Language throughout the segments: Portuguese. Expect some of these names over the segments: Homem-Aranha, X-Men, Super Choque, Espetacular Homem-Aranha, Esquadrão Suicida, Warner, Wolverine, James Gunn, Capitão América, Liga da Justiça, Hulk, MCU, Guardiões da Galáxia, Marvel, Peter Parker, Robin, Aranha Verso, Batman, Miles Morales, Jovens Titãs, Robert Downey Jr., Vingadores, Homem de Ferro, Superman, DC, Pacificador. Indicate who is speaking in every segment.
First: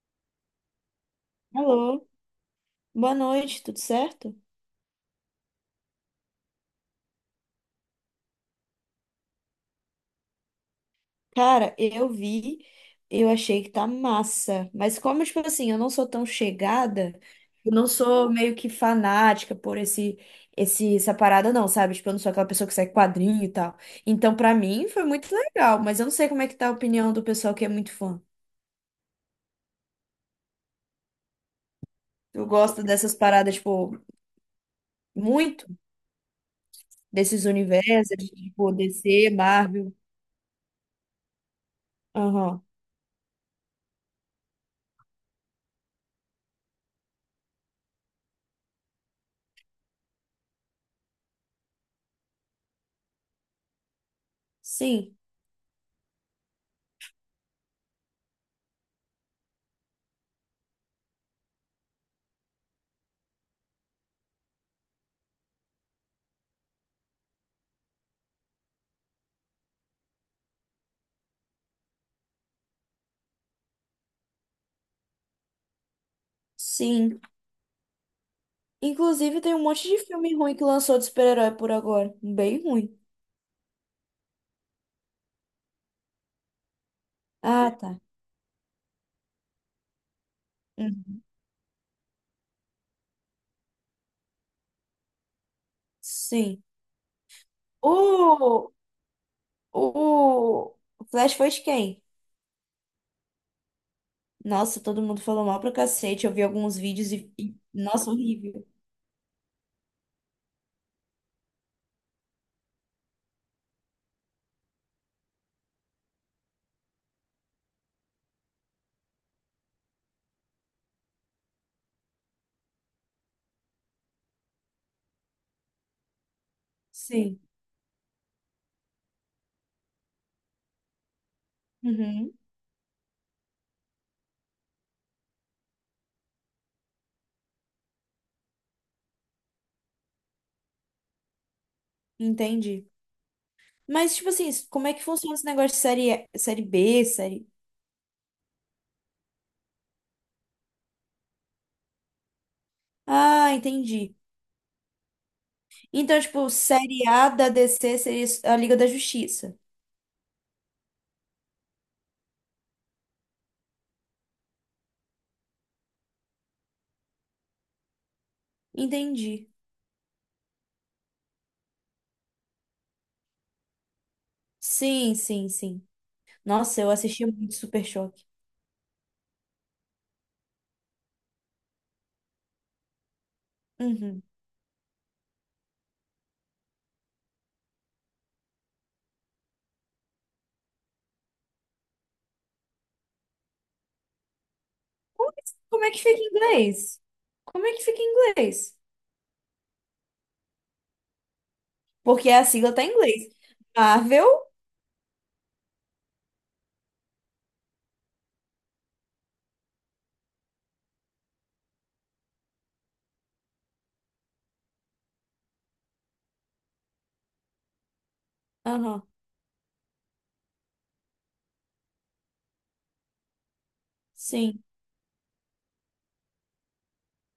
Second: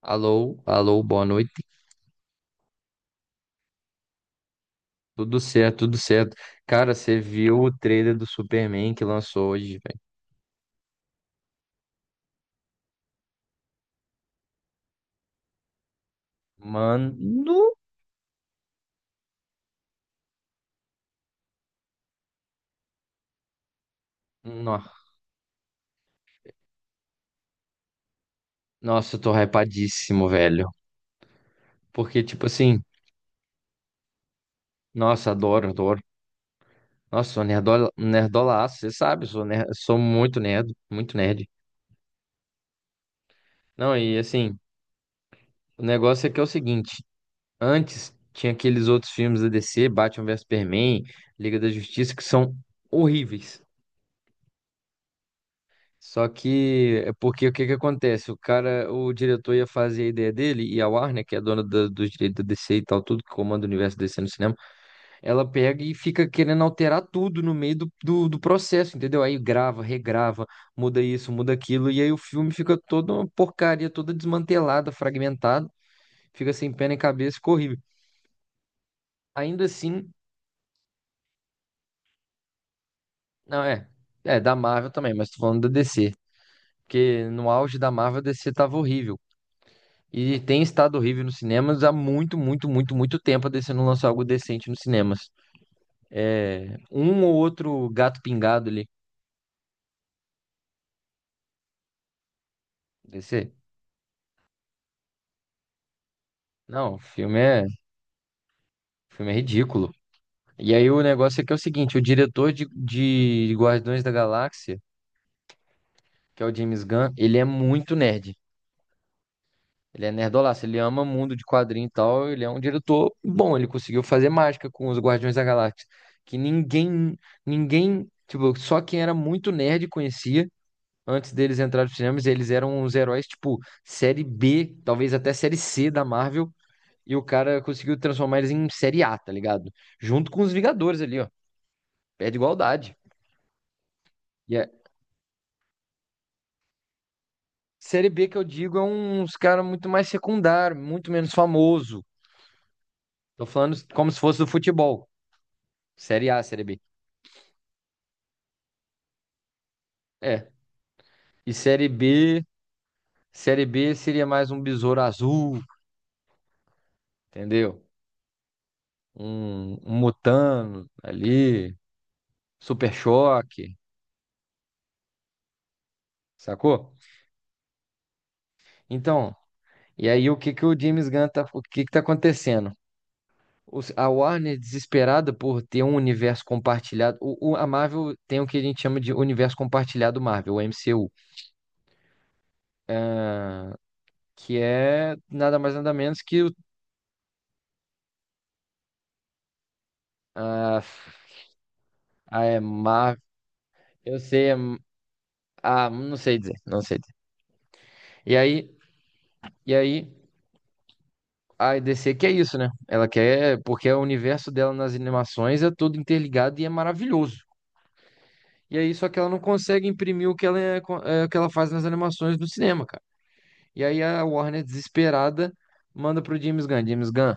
Speaker 1: Alô, alô, boa noite.
Speaker 2: Alô, boa noite, tudo certo?
Speaker 1: Tudo certo, tudo certo. Cara, você viu o trailer do Superman que lançou hoje, velho?
Speaker 2: Cara, eu vi, eu achei que tá massa, mas como, tipo assim, eu não sou tão
Speaker 1: Mano,
Speaker 2: chegada, eu não sou meio que fanática por essa parada não, sabe? Tipo, eu não sou aquela pessoa que segue quadrinho e tal. Então, pra mim, foi muito legal, mas eu não sei como é que tá a opinião do pessoal que é muito fã.
Speaker 1: nossa, eu tô hypadíssimo, velho. Porque, tipo
Speaker 2: Eu
Speaker 1: assim,
Speaker 2: gosto dessas paradas, tipo,
Speaker 1: nossa,
Speaker 2: muito,
Speaker 1: adoro, adoro. Nossa, sou
Speaker 2: desses
Speaker 1: nerdola,
Speaker 2: universos, tipo,
Speaker 1: nerdolaço, você sabe,
Speaker 2: DC,
Speaker 1: sou, ner,
Speaker 2: Marvel.
Speaker 1: sou muito nerd, muito nerd.
Speaker 2: Aham.
Speaker 1: Não, e assim, o negócio é que é o seguinte: antes tinha aqueles outros filmes da DC, Batman vs Superman, Liga da Justiça, que são horríveis.
Speaker 2: Sim,
Speaker 1: Só que é porque o que que acontece? O cara, o diretor ia fazer a ideia dele e a Warner, que é a dona dos direitos da DC e tal, tudo que comanda o universo DC no cinema, ela pega e fica querendo alterar tudo no meio do processo, entendeu? Aí grava, regrava, muda isso, muda aquilo, e aí o filme fica toda uma porcaria, toda desmantelada, fragmentada, fica sem pé nem
Speaker 2: sim.
Speaker 1: cabeça, ficou horrível.
Speaker 2: Inclusive, tem um
Speaker 1: Ainda
Speaker 2: monte de
Speaker 1: assim,
Speaker 2: filme ruim que lançou de super-herói por agora. Bem ruim.
Speaker 1: não é, é da Marvel também, mas tô falando da DC, porque no
Speaker 2: Ah,
Speaker 1: auge da
Speaker 2: tá.
Speaker 1: Marvel a DC tava horrível. E tem estado
Speaker 2: Hum.
Speaker 1: horrível nos cinemas há muito, muito, muito, muito tempo. A DC não lançou algo decente nos cinemas.
Speaker 2: Sim.
Speaker 1: É, um ou outro gato pingado
Speaker 2: O,
Speaker 1: ali.
Speaker 2: o Flash foi de quem?
Speaker 1: DC.
Speaker 2: Nossa, todo mundo falou mal pra cacete. Eu vi alguns
Speaker 1: Não,
Speaker 2: vídeos
Speaker 1: o
Speaker 2: nossa, horrível.
Speaker 1: filme é ridículo. E aí o negócio é que é o seguinte: o diretor de Guardiões da Galáxia, que é o James Gunn, ele é muito nerd. Ele é nerdolaço, ele ama mundo de quadrinho e tal. Ele é um diretor bom, ele conseguiu fazer mágica com os Guardiões da Galáxia. Que ninguém,
Speaker 2: Sim.
Speaker 1: ninguém, tipo, só quem era muito nerd conhecia. Antes deles entrarem nos cinemas,
Speaker 2: Uhum,
Speaker 1: eles eram uns heróis tipo série B, talvez até série C da Marvel, e o cara conseguiu transformar eles em série A, tá ligado? Junto com os Vingadores ali, ó. Pé de
Speaker 2: entendi.
Speaker 1: igualdade.
Speaker 2: Mas, tipo assim,
Speaker 1: E a
Speaker 2: como é que funciona esse negócio de série, série B, série.
Speaker 1: série B que eu digo é uns cara muito mais secundário, muito menos famoso. Tô
Speaker 2: Ah,
Speaker 1: falando como
Speaker 2: entendi.
Speaker 1: se fosse do futebol.
Speaker 2: Então,
Speaker 1: Série A,
Speaker 2: tipo,
Speaker 1: série B.
Speaker 2: série A da DC seria a Liga da Justiça.
Speaker 1: É. E série B seria mais um besouro azul, entendeu?
Speaker 2: Entendi.
Speaker 1: Um Mutano ali, Super Choque,
Speaker 2: Sim, sim, sim. Nossa, eu
Speaker 1: sacou?
Speaker 2: assistia muito Super Choque.
Speaker 1: Então, e aí, o que que o James Gunn tá, o que que tá acontecendo? A
Speaker 2: Uhum.
Speaker 1: Warner, desesperada por ter um universo compartilhado, a Marvel tem o que a gente chama de universo compartilhado Marvel, o MCU, que é
Speaker 2: Como é
Speaker 1: nada mais
Speaker 2: como é
Speaker 1: nada
Speaker 2: que fica
Speaker 1: menos
Speaker 2: em
Speaker 1: que o,
Speaker 2: inglês? Como é que fica em inglês?
Speaker 1: a,
Speaker 2: Porque
Speaker 1: a
Speaker 2: a
Speaker 1: é
Speaker 2: sigla tá em
Speaker 1: Marvel,
Speaker 2: inglês.
Speaker 1: eu
Speaker 2: Marvel?
Speaker 1: sei, é, ah, não sei dizer, não sei dizer. E aí, e aí, a DC quer isso, né? Ela quer, porque o universo dela nas animações é todo interligado e é maravilhoso. E aí,
Speaker 2: Aham.
Speaker 1: só que ela não consegue imprimir o que ela, é, é, o que ela faz nas animações do cinema, cara. E aí a
Speaker 2: Sim.
Speaker 1: Warner, desesperada, manda pro James Gunn. James Gunn,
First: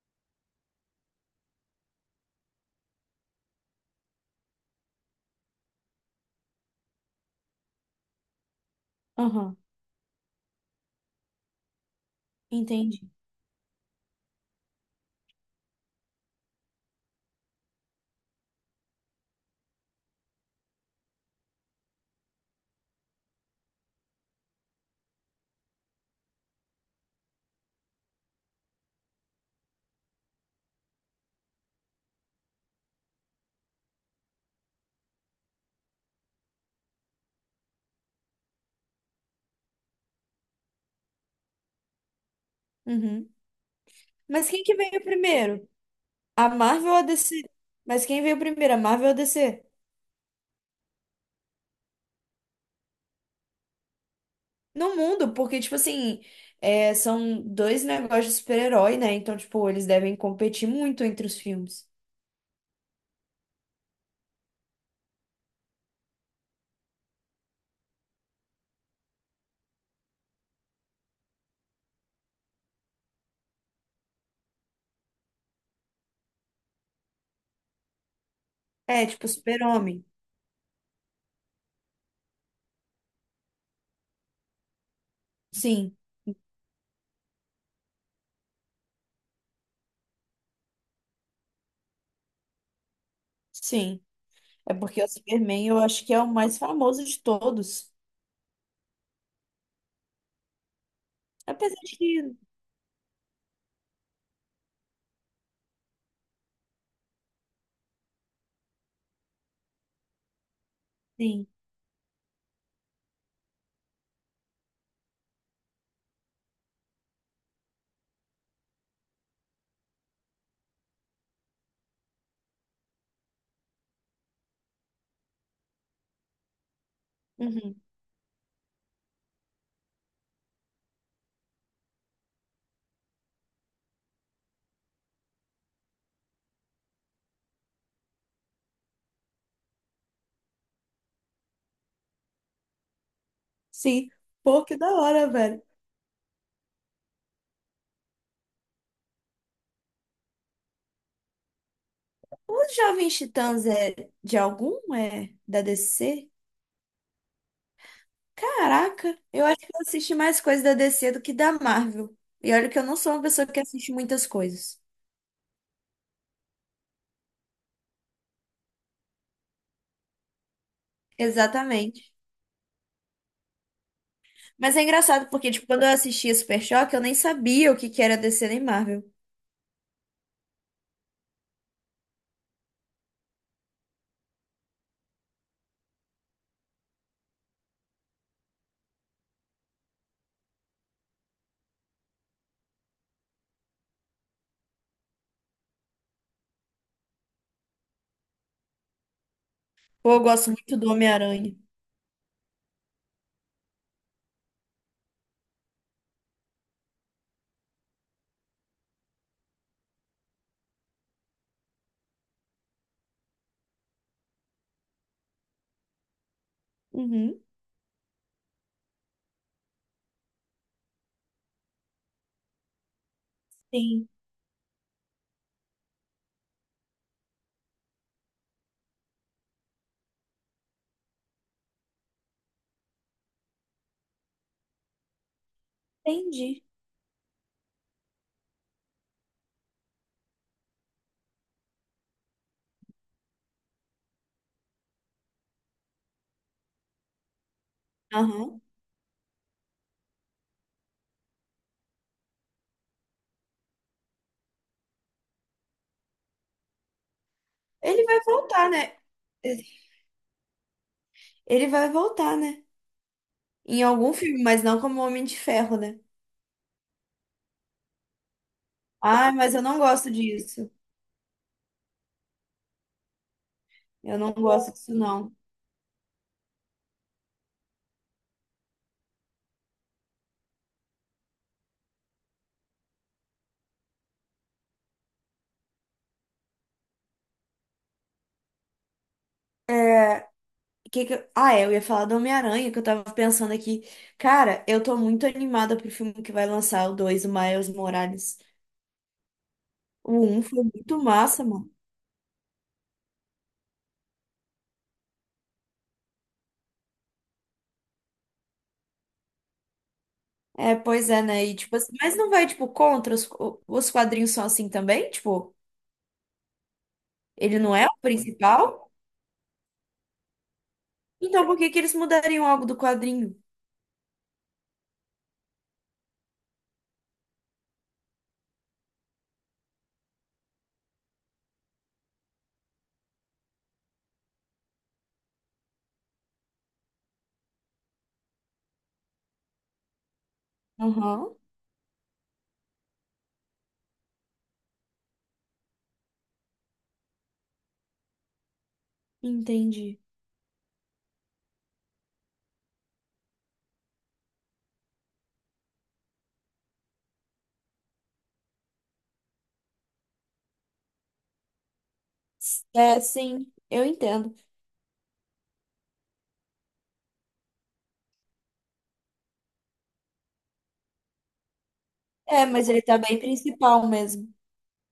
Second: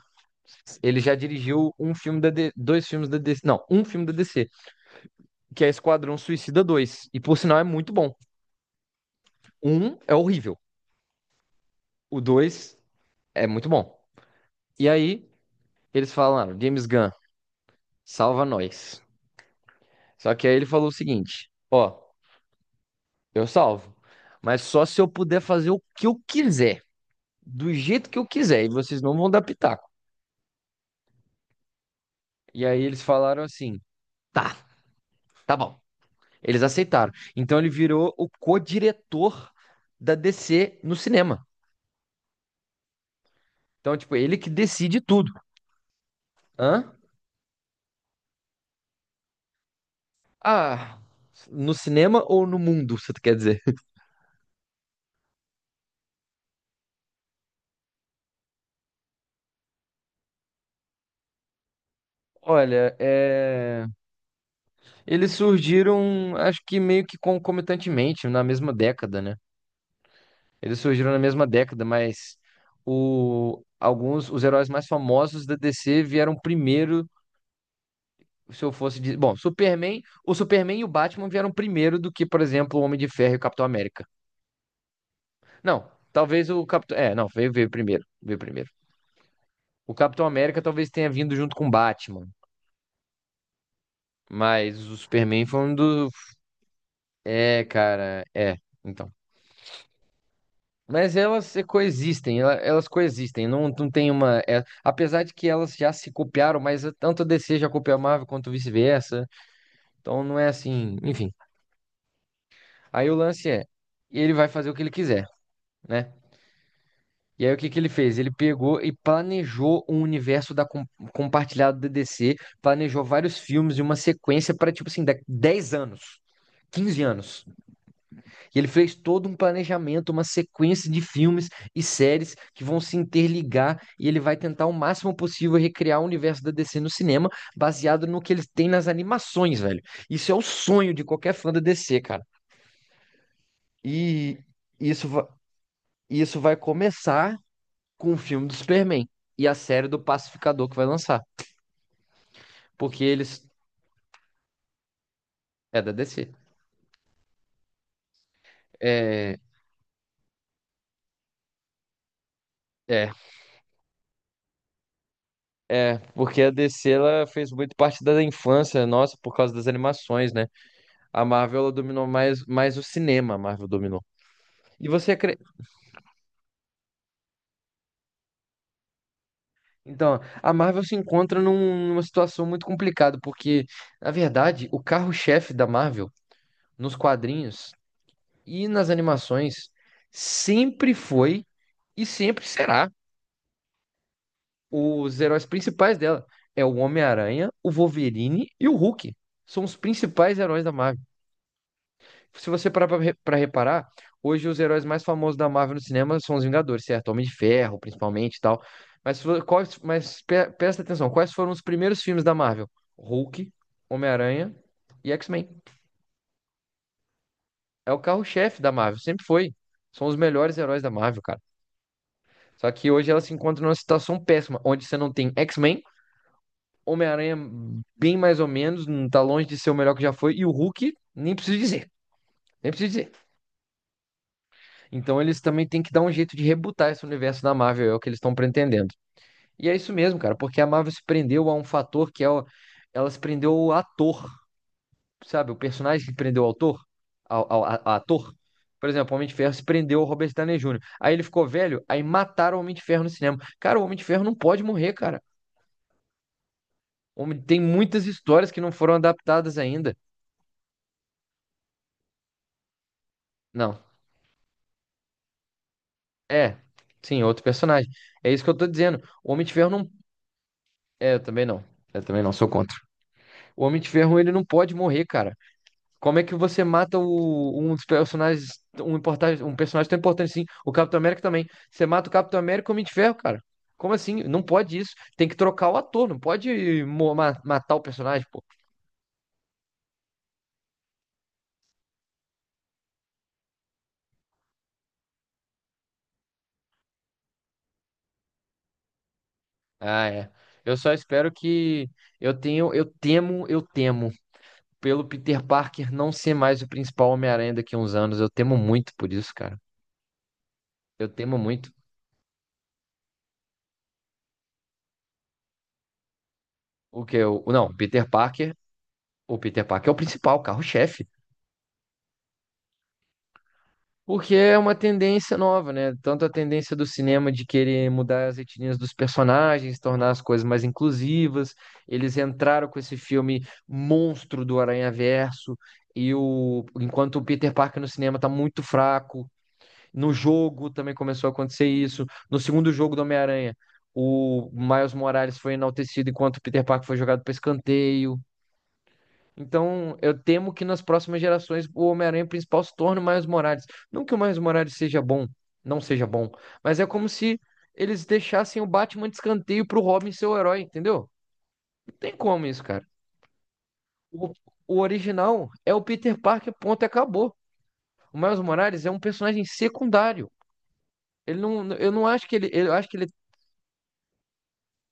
Speaker 1: ele já dirigiu um filme dois filmes da DC, não, um filme da DC, que é Esquadrão Suicida 2, e por sinal é muito bom.
Speaker 2: Aham.
Speaker 1: Um é horrível, o dois
Speaker 2: Entendi.
Speaker 1: é muito bom. E aí eles falaram, James Gunn, salva nós. Só que aí ele falou o seguinte, ó, eu salvo, mas só se eu puder fazer o que eu quiser, do jeito que eu quiser, e vocês não vão dar pitaco. E aí eles falaram assim, tá, tá bom. Eles aceitaram. Então ele virou o co-diretor da DC no cinema.
Speaker 2: Uhum.
Speaker 1: Então, tipo, ele que
Speaker 2: Mas quem que
Speaker 1: decide
Speaker 2: veio
Speaker 1: tudo.
Speaker 2: primeiro? A
Speaker 1: Hã?
Speaker 2: Marvel ou a DC? Mas quem veio primeiro, a Marvel ou a DC?
Speaker 1: Ah, no cinema ou no mundo, você quer dizer?
Speaker 2: No mundo, porque, tipo assim, é, são dois negócios de super-herói, né? Então, tipo, eles devem competir muito entre os filmes.
Speaker 1: Olha, é... eles surgiram, acho que meio que concomitantemente, na mesma década, né? Eles surgiram na mesma década, mas o... alguns, os heróis mais famosos da DC vieram primeiro, se eu fosse
Speaker 2: É,
Speaker 1: dizer...
Speaker 2: tipo,
Speaker 1: Bom, Superman,
Speaker 2: super-homem.
Speaker 1: o Superman e o Batman vieram primeiro do que, por exemplo, o Homem de Ferro e o Capitão América. Não,
Speaker 2: Sim,
Speaker 1: talvez o Capitão. É, não, veio, veio primeiro. Veio primeiro. O Capitão América talvez tenha vindo junto com o Batman.
Speaker 2: sim. É
Speaker 1: Mas o
Speaker 2: porque o
Speaker 1: Superman foi
Speaker 2: Superman
Speaker 1: um
Speaker 2: eu acho
Speaker 1: do.
Speaker 2: que é o mais famoso de
Speaker 1: É,
Speaker 2: todos.
Speaker 1: cara, é. Então. Mas elas se
Speaker 2: Apesar de que,
Speaker 1: coexistem, elas coexistem, não tem uma. É, apesar de que elas já se copiaram, mas tanto a DC já copiou a Marvel quanto vice-versa. Então não é assim, enfim.
Speaker 2: sim.
Speaker 1: Aí o lance é, ele vai fazer o que ele quiser, né? E aí, o que que ele fez? Ele pegou e planejou um universo da compartilhado da DC, planejou vários filmes e uma sequência para, tipo assim, 10 anos, 15 anos.
Speaker 2: Uhum.
Speaker 1: E ele fez todo um planejamento, uma sequência de filmes e séries que vão se interligar e ele vai tentar o máximo possível recriar o universo da DC no cinema, baseado no que eles têm nas animações, velho. Isso é o sonho de qualquer fã da DC, cara.
Speaker 2: Sim.
Speaker 1: E
Speaker 2: Pô, que da
Speaker 1: isso,
Speaker 2: hora, velho.
Speaker 1: isso vai começar com o filme do Superman e a série do Pacificador que vai lançar.
Speaker 2: Os
Speaker 1: Porque
Speaker 2: Jovens
Speaker 1: eles.
Speaker 2: Titãs é de algum? É da
Speaker 1: É da
Speaker 2: DC?
Speaker 1: DC.
Speaker 2: Caraca,
Speaker 1: É.
Speaker 2: eu acho que eu assisti mais coisas da DC do que da Marvel. E olha que eu não
Speaker 1: É,
Speaker 2: sou uma pessoa que assiste muitas coisas.
Speaker 1: é, porque a DC ela fez muito parte da infância nossa por causa das animações, né? A Marvel ela dominou
Speaker 2: Exatamente.
Speaker 1: mais, o cinema, a Marvel dominou.
Speaker 2: Mas é
Speaker 1: E você
Speaker 2: engraçado
Speaker 1: acre-
Speaker 2: porque, tipo, quando eu assistia Super Choque, eu nem sabia o que que era DC nem Marvel.
Speaker 1: Então, a Marvel se encontra numa situação muito complicada, porque, na verdade, o carro-chefe da Marvel nos quadrinhos e nas animações sempre foi e sempre será os heróis principais dela. É o Homem-Aranha, o Wolverine e o Hulk. São os
Speaker 2: Pô, eu
Speaker 1: principais
Speaker 2: gosto
Speaker 1: heróis da
Speaker 2: muito do
Speaker 1: Marvel.
Speaker 2: Homem-Aranha.
Speaker 1: Se você parar pra pra reparar, hoje os heróis mais famosos da Marvel no cinema são os Vingadores, certo? Homem de Ferro, principalmente e tal. Mas, se vo- quais, mas presta atenção, quais foram os primeiros filmes da Marvel? Hulk, Homem-Aranha e X-Men.
Speaker 2: Uhum.
Speaker 1: É o carro-chefe da Marvel, sempre foi. São os melhores heróis da Marvel, cara. Só que hoje ela se encontra numa
Speaker 2: Sim,
Speaker 1: situação péssima, onde você não tem X-Men, Homem-Aranha, bem mais ou menos, não tá longe de ser o melhor que já foi. E o Hulk, nem preciso dizer, nem preciso dizer. Então eles também têm que dar um jeito de
Speaker 2: entendi.
Speaker 1: rebutar esse universo da Marvel, é o que eles estão pretendendo. E é isso mesmo, cara, porque a Marvel se prendeu a um fator que é o... ela se prendeu ao ator, sabe? O personagem que prendeu o autor, ao, ao- a ator.
Speaker 2: Aham.
Speaker 1: Por exemplo, o Homem de Ferro se prendeu ao Robert Downey Jr. Aí ele ficou velho, aí mataram o Homem de Ferro no cinema. Cara, o Homem de Ferro não pode morrer, cara. Homem- Tem
Speaker 2: Ele
Speaker 1: muitas
Speaker 2: vai
Speaker 1: histórias que
Speaker 2: voltar,
Speaker 1: não foram
Speaker 2: né?
Speaker 1: adaptadas ainda.
Speaker 2: Ele vai voltar, né?
Speaker 1: Não,
Speaker 2: Em algum filme, mas não como Homem de Ferro, né?
Speaker 1: é, sim, outro personagem. É isso que eu tô dizendo. O
Speaker 2: Ah,
Speaker 1: Homem de
Speaker 2: mas eu
Speaker 1: Ferro
Speaker 2: não
Speaker 1: não.
Speaker 2: gosto disso.
Speaker 1: É, eu também não. É, eu também não, sou contra. O Homem de
Speaker 2: Eu
Speaker 1: Ferro, ele
Speaker 2: não
Speaker 1: não
Speaker 2: gosto
Speaker 1: pode
Speaker 2: disso,
Speaker 1: morrer, cara.
Speaker 2: não.
Speaker 1: Como é que você mata um dos personagens, um personagem tão importante assim? O Capitão América também. Você mata o Capitão América e o Homem de Ferro, cara. Como assim? Não pode isso. Tem que trocar o ator, não pode matar o personagem, pô.
Speaker 2: Que eu- ah, é, eu ia falar do Homem-Aranha, que eu tava pensando aqui. Cara, eu tô muito animada pro filme que vai lançar, o 2, o Miles Morales.
Speaker 1: Ah,
Speaker 2: O
Speaker 1: é.
Speaker 2: um foi
Speaker 1: Eu só
Speaker 2: muito
Speaker 1: espero
Speaker 2: massa, mano.
Speaker 1: que. Eu tenho. Eu temo. Pelo Peter Parker não ser mais o principal Homem-Aranha daqui a uns anos. Eu temo muito por isso, cara.
Speaker 2: É,
Speaker 1: Eu
Speaker 2: pois é,
Speaker 1: temo
Speaker 2: né? E,
Speaker 1: muito.
Speaker 2: tipo assim, mas não vai, tipo, contra os quadrinhos são assim também? Tipo,
Speaker 1: O que eu.
Speaker 2: ele
Speaker 1: Não,
Speaker 2: não é o
Speaker 1: Peter Parker.
Speaker 2: principal?
Speaker 1: O Peter Parker é o principal, carro-chefe.
Speaker 2: Então por que que eles mudariam algo do quadrinho?
Speaker 1: Porque é uma tendência nova, né? Tanto a tendência do cinema de querer mudar as etnias dos personagens, tornar as coisas mais inclusivas. Eles entraram com esse filme monstro do Aranha Verso. E o... enquanto o Peter Parker no cinema tá muito fraco, no jogo também começou a
Speaker 2: Aham,
Speaker 1: acontecer isso. No segundo jogo do Homem-Aranha, o Miles Morales foi enaltecido enquanto o Peter Parker foi jogado para escanteio. Então,
Speaker 2: entendi.
Speaker 1: eu temo que nas próximas gerações o Homem-Aranha principal se torne o Miles Morales. Não que o Miles Morales seja bom, não seja bom, mas é como se eles deixassem o Batman de escanteio pro Robin ser o herói, entendeu? Não tem como isso, cara.
Speaker 2: É, sim, eu
Speaker 1: O,
Speaker 2: entendo.
Speaker 1: o original é o Peter Parker, ponto, e acabou. O Miles Morales é um personagem secundário. Ele não, eu não acho que
Speaker 2: É,
Speaker 1: ele,
Speaker 2: mas
Speaker 1: eu
Speaker 2: ele
Speaker 1: acho que
Speaker 2: tá
Speaker 1: ele.
Speaker 2: bem principal mesmo.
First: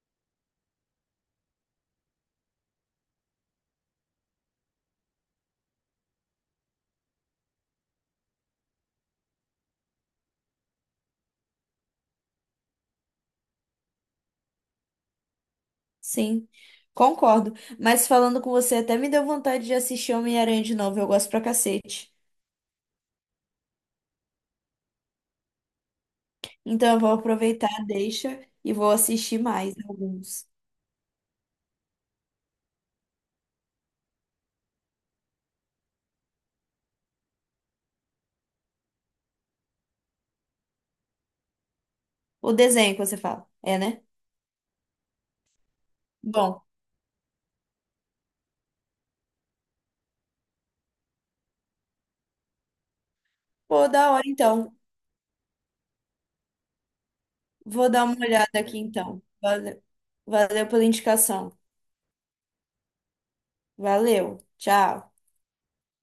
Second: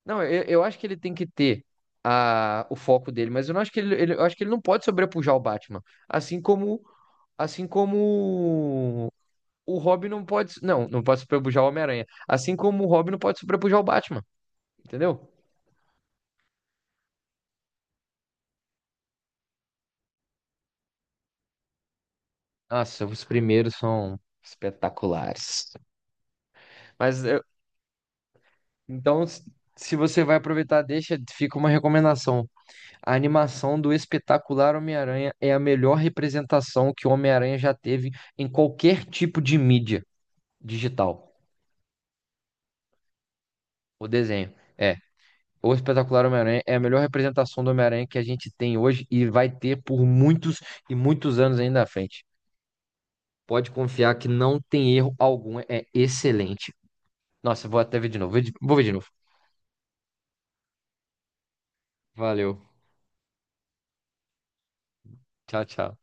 Speaker 1: Não, eu acho que ele tem que ter a, o foco dele, mas eu não acho que ele, eu acho que ele não pode sobrepujar o Batman. Assim como, assim como o Robin não pode sobrepujar o Homem-Aranha. Assim como o Robin não pode sobrepujar o Batman, entendeu?
Speaker 2: Sim, concordo. Mas falando com você, até me deu vontade de assistir Homem-Aranha de novo. Eu gosto pra cacete.
Speaker 1: Nossa, os primeiros são espetaculares.
Speaker 2: Então eu vou
Speaker 1: Mas eu-
Speaker 2: aproveitar, deixa e vou
Speaker 1: então,
Speaker 2: assistir mais
Speaker 1: se você vai
Speaker 2: alguns.
Speaker 1: aproveitar, deixa, fica uma recomendação. A animação do espetacular Homem-Aranha é a melhor representação que o Homem-Aranha já teve em qualquer tipo de mídia. Digital,
Speaker 2: O desenho que você fala, é, né?
Speaker 1: o desenho. É, o Espetacular
Speaker 2: Bom,
Speaker 1: Homem-Aranha é a melhor representação do Homem-Aranha que a gente tem hoje e vai ter por muitos e muitos anos ainda à frente. Pode
Speaker 2: pô, da
Speaker 1: confiar
Speaker 2: hora
Speaker 1: que não
Speaker 2: então.
Speaker 1: tem erro algum, é excelente. Nossa, eu vou
Speaker 2: Vou
Speaker 1: até
Speaker 2: dar
Speaker 1: ver
Speaker 2: uma
Speaker 1: de novo.
Speaker 2: olhada
Speaker 1: Vou
Speaker 2: aqui
Speaker 1: ver de novo.
Speaker 2: então. Valeu, valeu pela indicação.
Speaker 1: Valeu.
Speaker 2: Valeu, tchau.
Speaker 1: Tchau, tchau.